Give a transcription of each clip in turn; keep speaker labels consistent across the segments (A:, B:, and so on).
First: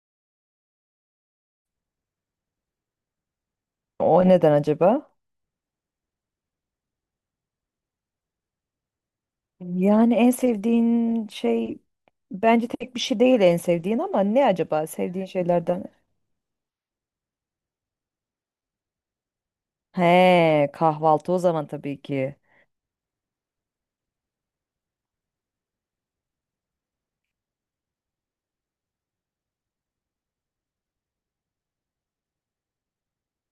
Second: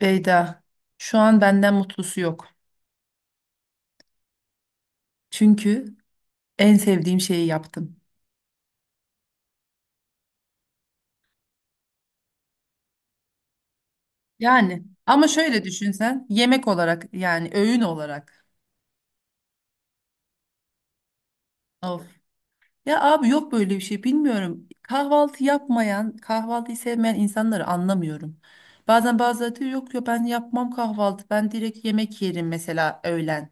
A: Beyda, şu an benden mutlusu yok.
B: O neden acaba?
A: Çünkü en sevdiğim şeyi yaptım.
B: Yani en sevdiğin şey bence tek bir şey değil en sevdiğin, ama ne
A: Yani
B: acaba sevdiğin
A: ama şöyle
B: şeylerden?
A: düşün sen yemek olarak yani öğün olarak.
B: He, kahvaltı o zaman
A: Of.
B: tabii ki.
A: Ya abi yok böyle bir şey bilmiyorum. Kahvaltı yapmayan, kahvaltıyı sevmeyen insanları anlamıyorum. Bazen bazıları diyor yok ya ben yapmam kahvaltı. Ben direkt yemek yerim mesela öğlen.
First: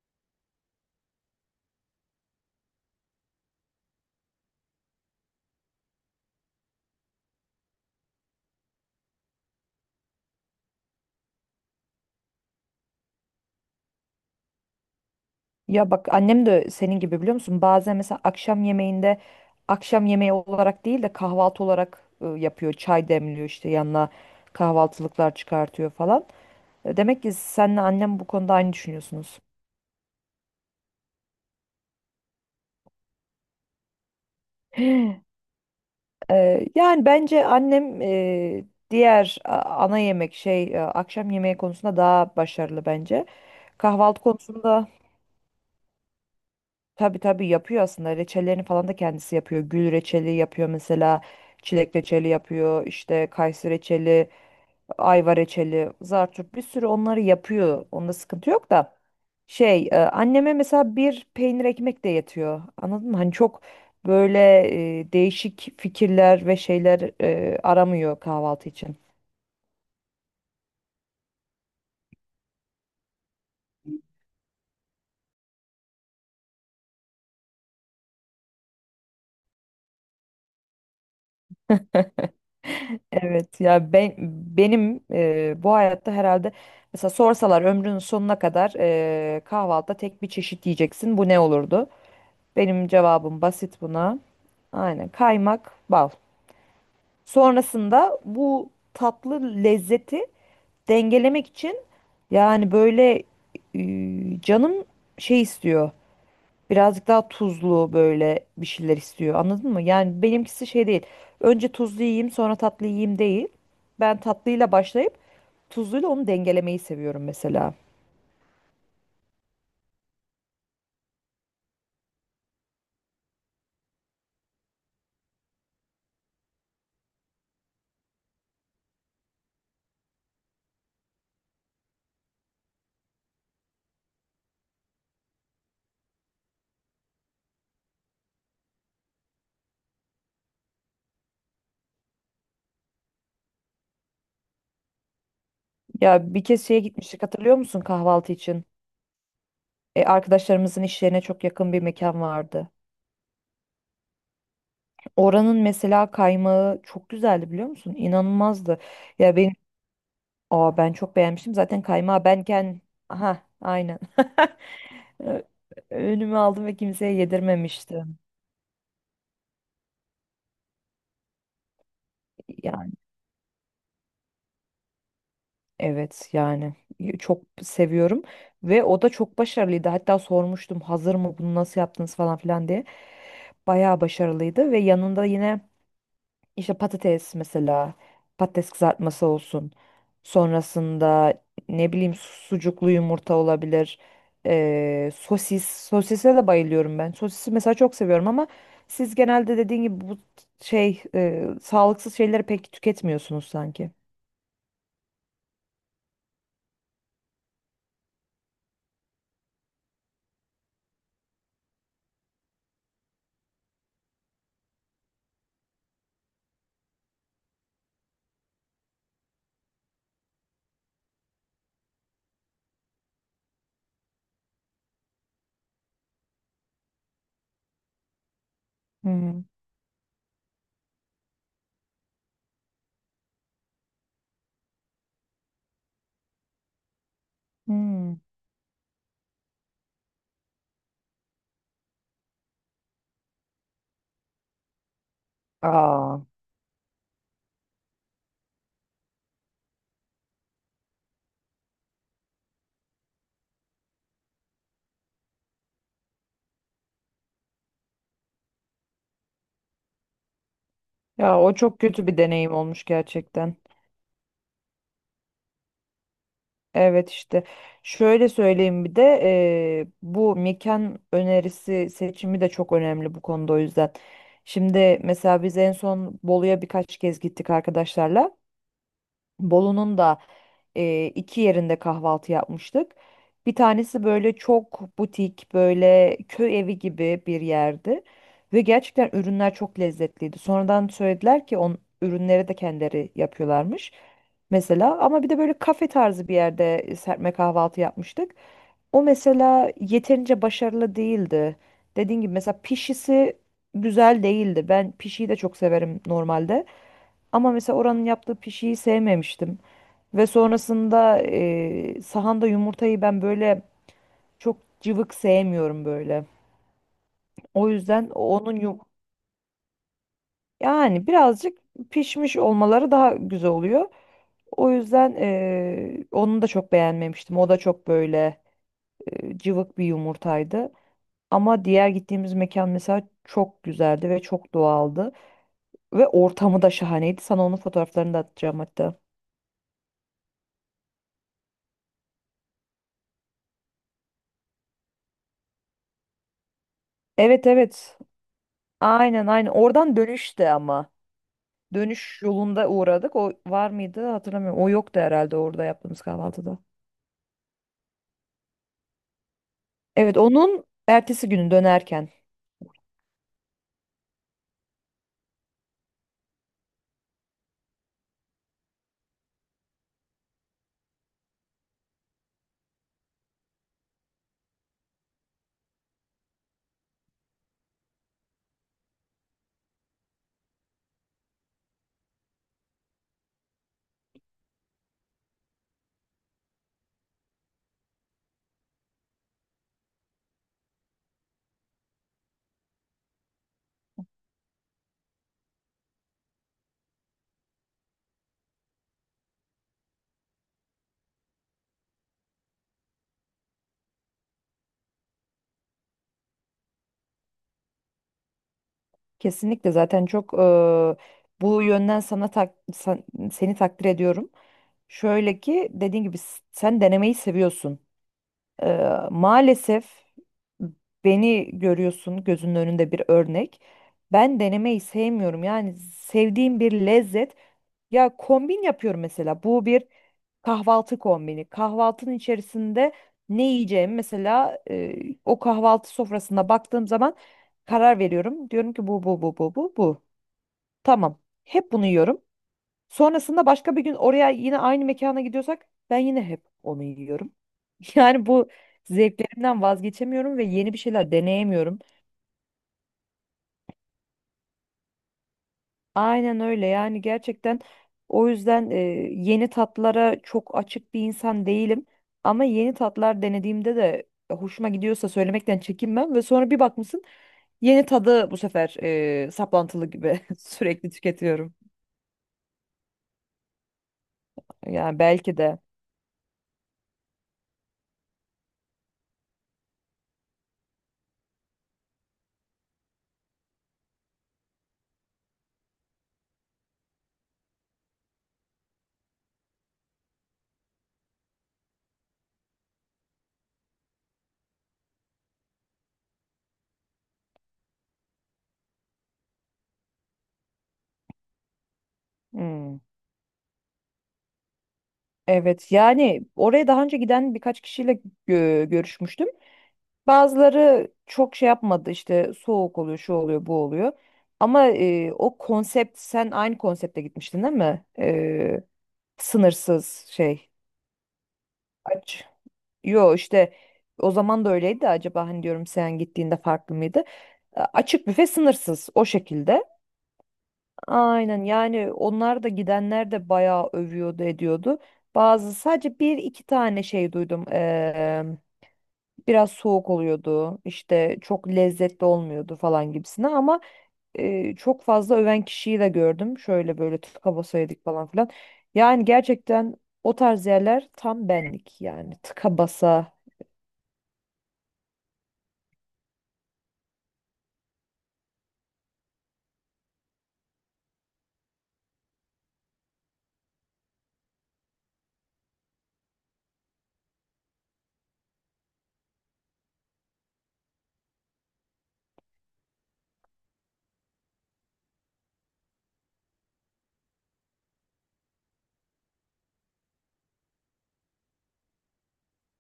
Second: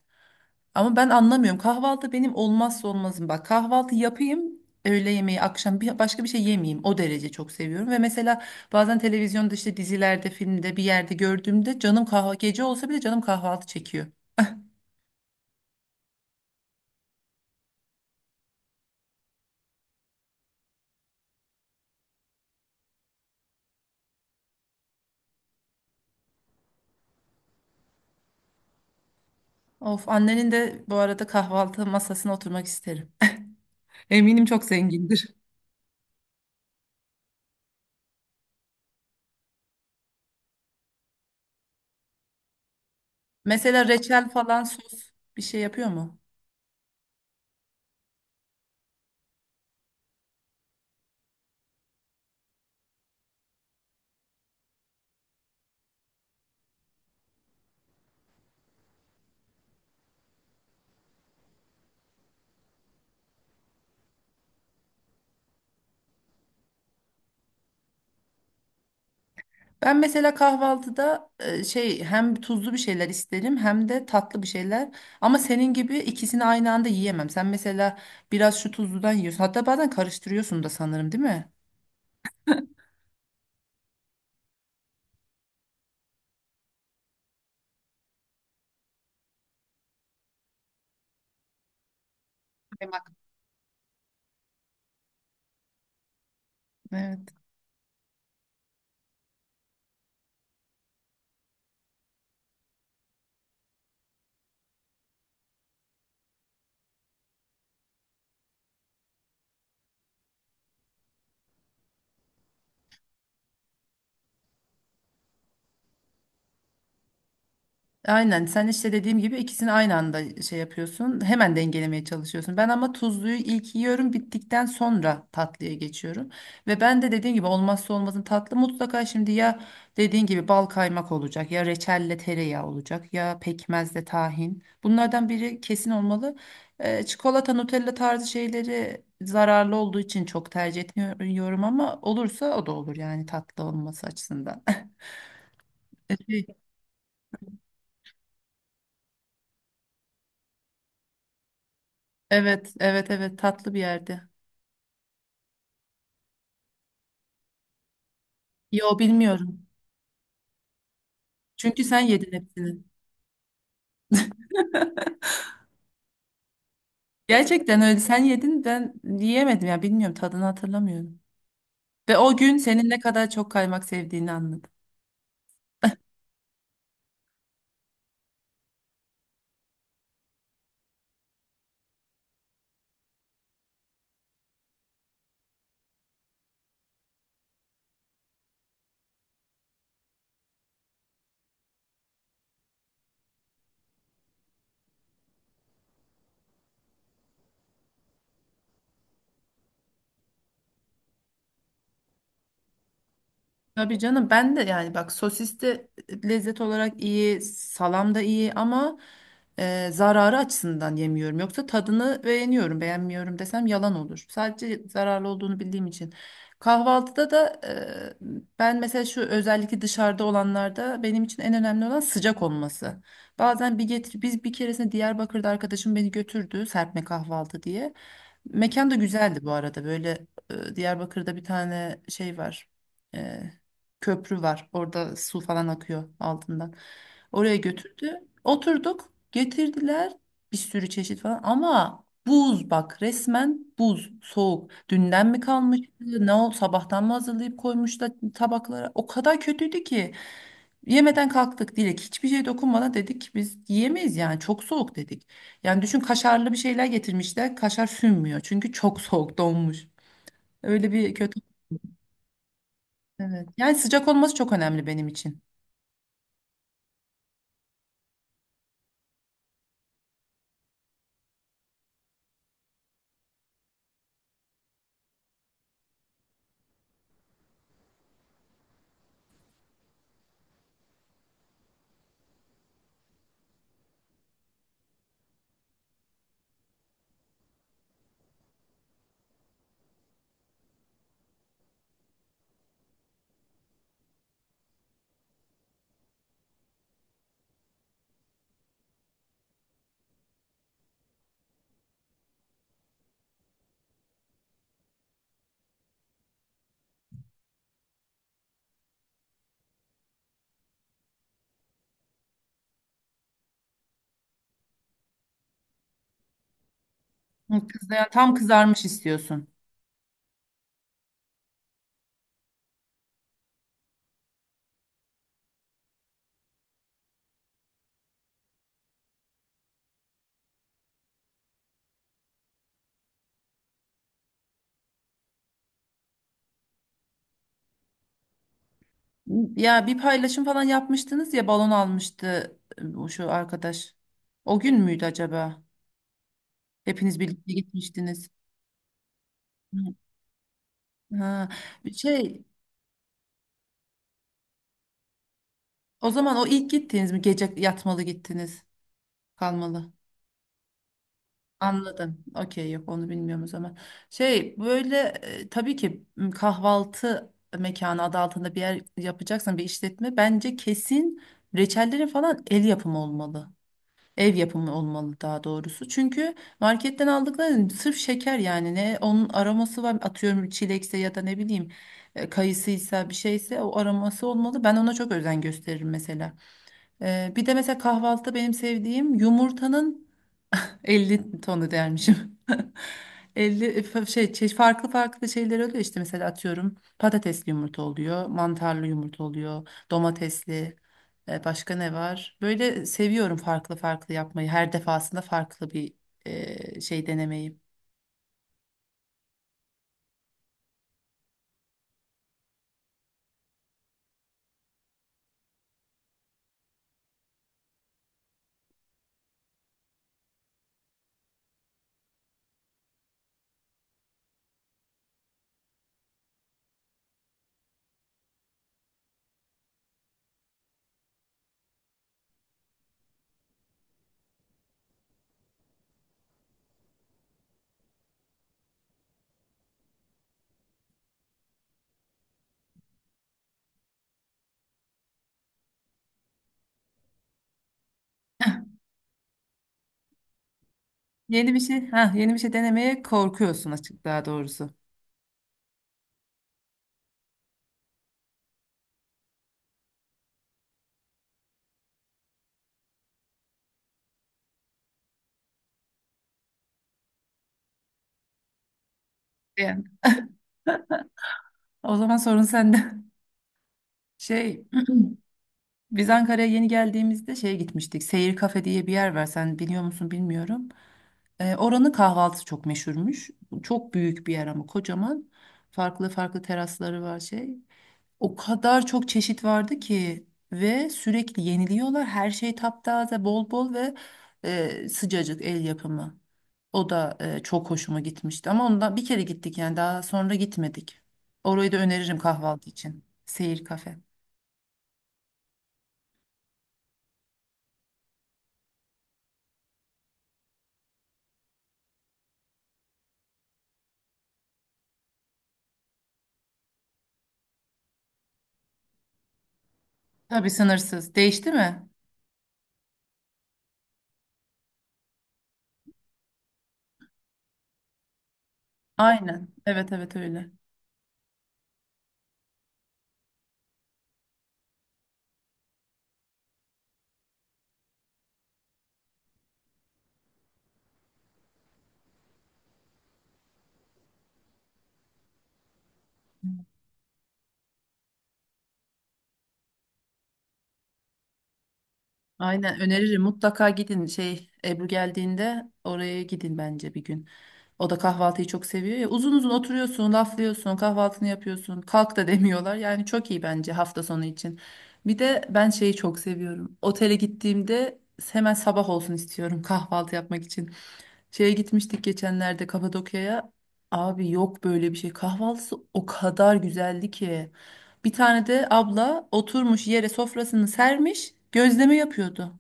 A: Ama ben anlamıyorum. Kahvaltı benim olmazsa olmazım. Bak kahvaltı yapayım, öğle yemeği, akşam bir, başka bir şey yemeyeyim. O derece çok seviyorum. Ve mesela bazen televizyonda işte dizilerde, filmde bir yerde gördüğümde canım kahvaltı gece olsa bile canım kahvaltı çekiyor.
B: Ya bak, annem de senin gibi, biliyor musun? Bazen mesela akşam yemeğinde akşam yemeği olarak değil de kahvaltı olarak yapıyor. Çay demliyor, işte yanına kahvaltılıklar çıkartıyor falan. Demek ki senle annem bu konuda aynı düşünüyorsunuz.
A: Of annenin de bu arada kahvaltı masasına oturmak isterim. Eminim çok zengindir.
B: Yani bence annem diğer ana yemek şey akşam yemeği konusunda daha başarılı bence.
A: Mesela
B: Kahvaltı
A: reçel falan
B: konusunda
A: sos bir şey yapıyor mu?
B: tabii tabii yapıyor aslında. Reçellerini falan da kendisi yapıyor. Gül reçeli yapıyor mesela. Çilek reçeli yapıyor. İşte kayısı reçeli, ayva reçeli, zartçuk, bir sürü onları yapıyor. Onda sıkıntı yok da. Anneme mesela bir peynir ekmek de yetiyor. Anladın mı? Hani çok böyle değişik fikirler ve şeyler aramıyor kahvaltı için.
A: Ben mesela kahvaltıda şey hem tuzlu bir şeyler isterim hem de tatlı bir şeyler. Ama senin gibi ikisini aynı anda yiyemem. Sen mesela biraz şu tuzludan yiyorsun. Hatta bazen karıştırıyorsun da sanırım, değil mi?
B: Evet ya, benim bu hayatta herhalde mesela sorsalar ömrünün sonuna kadar kahvaltıda tek bir çeşit yiyeceksin. Bu ne olurdu? Benim
A: Kaymak.
B: cevabım basit buna. Aynen kaymak, bal.
A: Evet.
B: Sonrasında bu tatlı lezzeti dengelemek için yani böyle, canım şey istiyor. Birazcık daha tuzlu böyle bir şeyler istiyor. Anladın mı? Yani benimkisi şey değil. Önce tuzlu yiyeyim sonra tatlı yiyeyim değil. Ben tatlıyla başlayıp tuzluyla onu dengelemeyi seviyorum mesela.
A: Aynen sen işte dediğim gibi ikisini aynı anda şey yapıyorsun. Hemen dengelemeye çalışıyorsun. Ben ama tuzluyu ilk yiyorum bittikten sonra tatlıya geçiyorum. Ve ben de dediğim gibi olmazsa olmazın tatlı mutlaka şimdi ya dediğin gibi bal kaymak olacak ya reçelle tereyağı olacak ya pekmezle tahin. Bunlardan biri kesin olmalı. Çikolata Nutella tarzı şeyleri zararlı olduğu için çok tercih etmiyorum ama olursa o da olur yani tatlı olması açısından.
B: Ya bir
A: Şey,
B: kez şeye gitmiştik, hatırlıyor musun, kahvaltı için? Arkadaşlarımızın iş yerine çok yakın bir mekan vardı.
A: evet, evet, evet tatlı bir yerde.
B: Oranın mesela kaymağı çok güzeldi, biliyor musun? İnanılmazdı.
A: Yo
B: Ya benim,
A: bilmiyorum.
B: aa, ben çok beğenmiştim. Zaten
A: Çünkü sen
B: kaymağı
A: yedin
B: benken,
A: hepsini.
B: aha aynen. Ö- Önüme aldım ve kimseye
A: Gerçekten öyle
B: yedirmemiştim.
A: sen yedin ben yiyemedim ya bilmiyorum tadını hatırlamıyorum. Ve o gün senin
B: Yani
A: ne kadar çok kaymak sevdiğini anladım.
B: evet yani, çok seviyorum ve o da çok başarılıydı. Hatta sormuştum, hazır mı, bunu nasıl yaptınız falan filan diye. Bayağı başarılıydı ve yanında yine İşte patates mesela, patates kızartması olsun. Sonrasında ne bileyim sucuklu yumurta olabilir. Sosis. Sosise de bayılıyorum ben. Sosisi mesela çok seviyorum ama siz genelde dediğin gibi bu sağlıksız şeyleri pek tüketmiyorsunuz sanki.
A: Tabii canım ben de yani bak sosis de lezzet olarak iyi, salam da iyi ama zararı açısından yemiyorum. Yoksa tadını beğeniyorum, beğenmiyorum desem yalan olur. Sadece zararlı olduğunu bildiğim için. Kahvaltıda da ben mesela şu özellikle dışarıda olanlarda benim için en önemli olan sıcak olması. Bazen bir getir biz bir keresinde Diyarbakır'da arkadaşım beni götürdü serpme kahvaltı diye. Mekan da
B: Hı
A: güzeldi
B: hı.
A: bu arada böyle Diyarbakır'da bir tane şey var. e, Köprü var. Orada su falan akıyor altından. Oraya götürdü.
B: Hmm.
A: Oturduk. Getirdiler bir sürü çeşit falan ama buz bak resmen buz soğuk. Dünden mi kalmış?
B: Aa,
A: Ne oldu? Sabahtan mı hazırlayıp koymuşlar tabaklara? O kadar kötüydü ki yemeden kalktık Dilek. Hiçbir şey dokunmadan dedik ki biz yiyemeyiz yani çok soğuk dedik. Yani düşün kaşarlı bir şeyler getirmişler. Kaşar sünmüyor çünkü çok soğuk donmuş. Öyle bir
B: ya
A: kötü.
B: o çok kötü bir deneyim olmuş
A: Evet.
B: gerçekten.
A: Yani sıcak olması çok önemli benim için.
B: Evet işte şöyle söyleyeyim, bir de bu mekan önerisi seçimi de çok önemli bu konuda, o yüzden. Şimdi mesela biz en son Bolu'ya birkaç kez gittik arkadaşlarla. Bolu'nun da iki yerinde kahvaltı yapmıştık. Bir tanesi böyle çok butik, böyle köy evi gibi bir yerdi. Ve gerçekten ürünler çok lezzetliydi. Sonradan söylediler ki on ürünleri de kendileri yapıyorlarmış. Mesela ama bir de böyle kafe tarzı bir yerde serpme kahvaltı yapmıştık. O mesela yeterince başarılı değildi. Dediğim gibi mesela pişisi güzel değildi. Ben pişiyi de çok severim normalde. Ama mesela oranın yaptığı pişiyi sevmemiştim. Ve sonrasında sahanda yumurtayı ben böyle çok cıvık sevmiyorum böyle.
A: Hı,
B: O
A: kız, yani
B: yüzden
A: tam
B: onun yum
A: kızarmış istiyorsun.
B: yani birazcık pişmiş olmaları daha güzel oluyor. O yüzden onu da çok beğenmemiştim. O da çok böyle cıvık bir yumurtaydı. Ama diğer gittiğimiz mekan mesela çok güzeldi ve çok doğaldı. Ve ortamı da şahaneydi. Sana onun fotoğraflarını da atacağım hatta.
A: Ya bir paylaşım falan yapmıştınız ya balon almıştı o şu arkadaş. O gün müydü acaba? Hepiniz
B: Evet,
A: birlikte
B: evet.
A: gitmiştiniz.
B: Aynen aynen.
A: Hı.
B: Oradan dönüşte ama.
A: Ha,
B: Dönüş
A: şey
B: yolunda uğradık. O var mıydı hatırlamıyorum. O yoktu herhalde orada yaptığımız
A: o zaman o
B: kahvaltıda.
A: ilk gittiniz mi? Gece yatmalı gittiniz. Kalmalı.
B: Evet, onun ertesi günü dönerken.
A: Anladım. Okey yok onu bilmiyorum o zaman. Şey böyle tabii ki kahvaltı mekanı adı altında bir yer yapacaksan bir işletme bence kesin reçellerin falan el yapımı olmalı. Ev yapımı olmalı daha doğrusu. Çünkü marketten aldıkları sırf şeker yani ne onun aroması var. Atıyorum çilekse ya da ne bileyim kayısıysa bir şeyse o aroması olmalı. Ben ona çok özen gösteririm mesela. Bir de mesela kahvaltıda benim sevdiğim yumurtanın 50 tonu dermişim. 50 şey, farklı farklı şeyler oluyor işte mesela atıyorum patatesli yumurta oluyor, mantarlı yumurta oluyor, domatesli başka ne var? Böyle seviyorum farklı farklı yapmayı. Her defasında farklı bir şey denemeyi.
B: Kesinlikle, zaten çok bu yönden sana seni takdir ediyorum. Şöyle ki dediğin gibi sen denemeyi seviyorsun. Maalesef beni görüyorsun gözünün önünde, bir örnek. Ben denemeyi sevmiyorum. Yani sevdiğim bir lezzet. Ya kombin yapıyorum mesela. Bu bir kahvaltı kombini. Kahvaltının içerisinde ne yiyeceğim mesela, o kahvaltı sofrasına baktığım zaman karar veriyorum. Diyorum ki bu bu bu bu bu bu. Tamam. Hep bunu yiyorum. Sonrasında başka bir gün oraya yine aynı mekana gidiyorsak ben yine hep onu yiyorum. Yani bu zevklerimden vazgeçemiyorum ve yeni bir şeyler
A: Yeni bir
B: deneyemiyorum.
A: şey, ha yeni bir şey denemeye korkuyorsun açık daha doğrusu.
B: Aynen öyle, yani gerçekten o yüzden yeni tatlara çok açık bir insan değilim. Ama yeni tatlar denediğimde de hoşuma gidiyorsa söylemekten çekinmem ve sonra bir bakmışsın yeni tadı bu sefer
A: Yani.
B: saplantılı gibi sürekli tüketiyorum.
A: O zaman sorun sende. Şey,
B: Yani belki de.
A: biz Ankara'ya yeni geldiğimizde şeye gitmiştik. Seyir Kafe diye bir yer var. Sen biliyor musun bilmiyorum. Oranın kahvaltısı çok meşhurmuş. Çok büyük bir yer ama kocaman. Farklı farklı terasları var şey. O kadar çok çeşit vardı ki ve sürekli yeniliyorlar. Her şey taptaze, bol bol ve sıcacık el yapımı. O da çok hoşuma gitmişti. Ama ondan bir kere gittik yani daha sonra gitmedik. Orayı da öneririm kahvaltı
B: Hmm.
A: için. Seyir Kafe.
B: Evet, yani oraya daha önce giden birkaç kişiyle görüşmüştüm. Bazıları çok şey yapmadı, işte soğuk oluyor, şu oluyor, bu oluyor. Ama o konsept, sen aynı konsepte gitmiştin değil mi? Sınırsız şey
A: Tabii sınırsız. Değişti mi?
B: aç. Yo işte o zaman da öyleydi de, acaba hani diyorum sen gittiğinde farklı mıydı? Açık büfe sınırsız o
A: Aynen.
B: şekilde.
A: Evet, evet öyle.
B: Aynen, yani onlar da, gidenler de bayağı övüyordu ediyordu. Bazı sadece bir iki tane şey duydum. Biraz soğuk oluyordu işte, çok lezzetli olmuyordu falan gibisine ama çok fazla öven kişiyi de gördüm. Şöyle böyle tıka basa yedik falan filan. Yani gerçekten o tarz yerler tam benlik, yani tıka
A: Aynen
B: basa
A: öneririm. Mutlaka gidin şey Ebru geldiğinde oraya gidin bence bir gün. O da kahvaltıyı çok seviyor ya. Uzun uzun oturuyorsun, laflıyorsun, kahvaltını yapıyorsun. Kalk da demiyorlar. Yani çok iyi bence hafta sonu için. Bir de ben şeyi çok seviyorum. Otele gittiğimde hemen sabah olsun istiyorum kahvaltı yapmak için. Şeye gitmiştik geçenlerde Kapadokya'ya. Abi yok böyle bir şey. Kahvaltısı o kadar güzeldi ki. Bir tane de abla oturmuş yere sofrasını sermiş, gözleme yapıyordu.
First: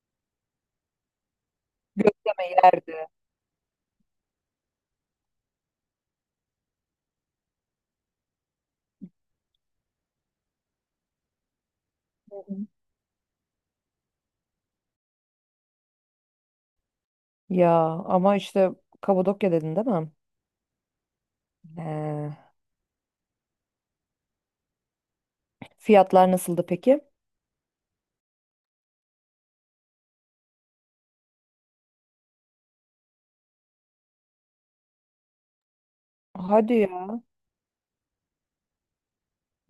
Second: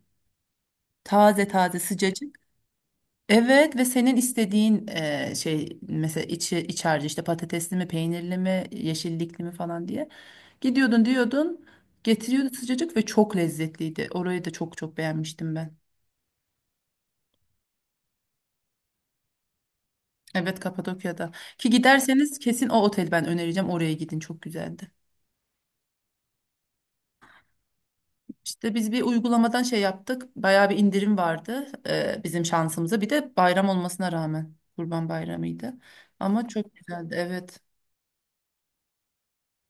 A: Taze taze sıcacık.
B: gözleme yerdi.
A: Evet ve senin istediğin şey mesela içi iç harcı işte patatesli mi, peynirli mi, yeşillikli mi falan diye. Gidiyordun diyordun,
B: Hı
A: getiriyordu
B: hı.
A: sıcacık ve çok lezzetliydi. Orayı da çok çok beğenmiştim ben.
B: Ya ama işte Kabadokya dedin değil mi?
A: Evet, Kapadokya'da. Ki
B: Eee,
A: giderseniz kesin o otel ben önereceğim. Oraya gidin çok güzeldi.
B: fiyatlar nasıldı peki?
A: İşte biz bir uygulamadan şey yaptık. Bayağı bir indirim vardı bizim şansımıza. Bir de bayram olmasına rağmen. Kurban Bayramı'ydı. Ama çok
B: Hadi,
A: güzeldi evet.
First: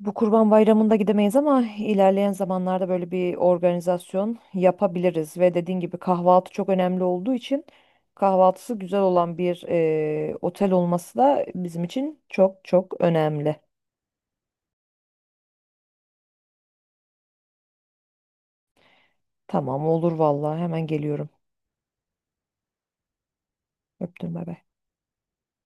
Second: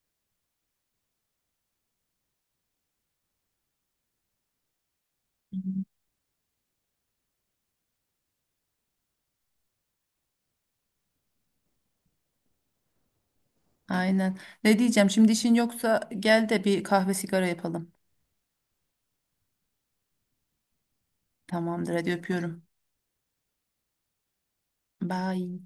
B: bu Kurban Bayramı'nda gidemeyiz ama ilerleyen zamanlarda böyle bir organizasyon yapabiliriz. Ve dediğin gibi kahvaltı çok önemli olduğu için kahvaltısı güzel olan bir otel olması da bizim için çok çok önemli.
A: Aynen. Ne diyeceğim şimdi işin yoksa gel de bir kahve sigara yapalım.
B: Tamam olur vallahi, hemen geliyorum.
A: Tamamdır hadi öpüyorum.
B: Öptüm, bay bay.
A: Bye.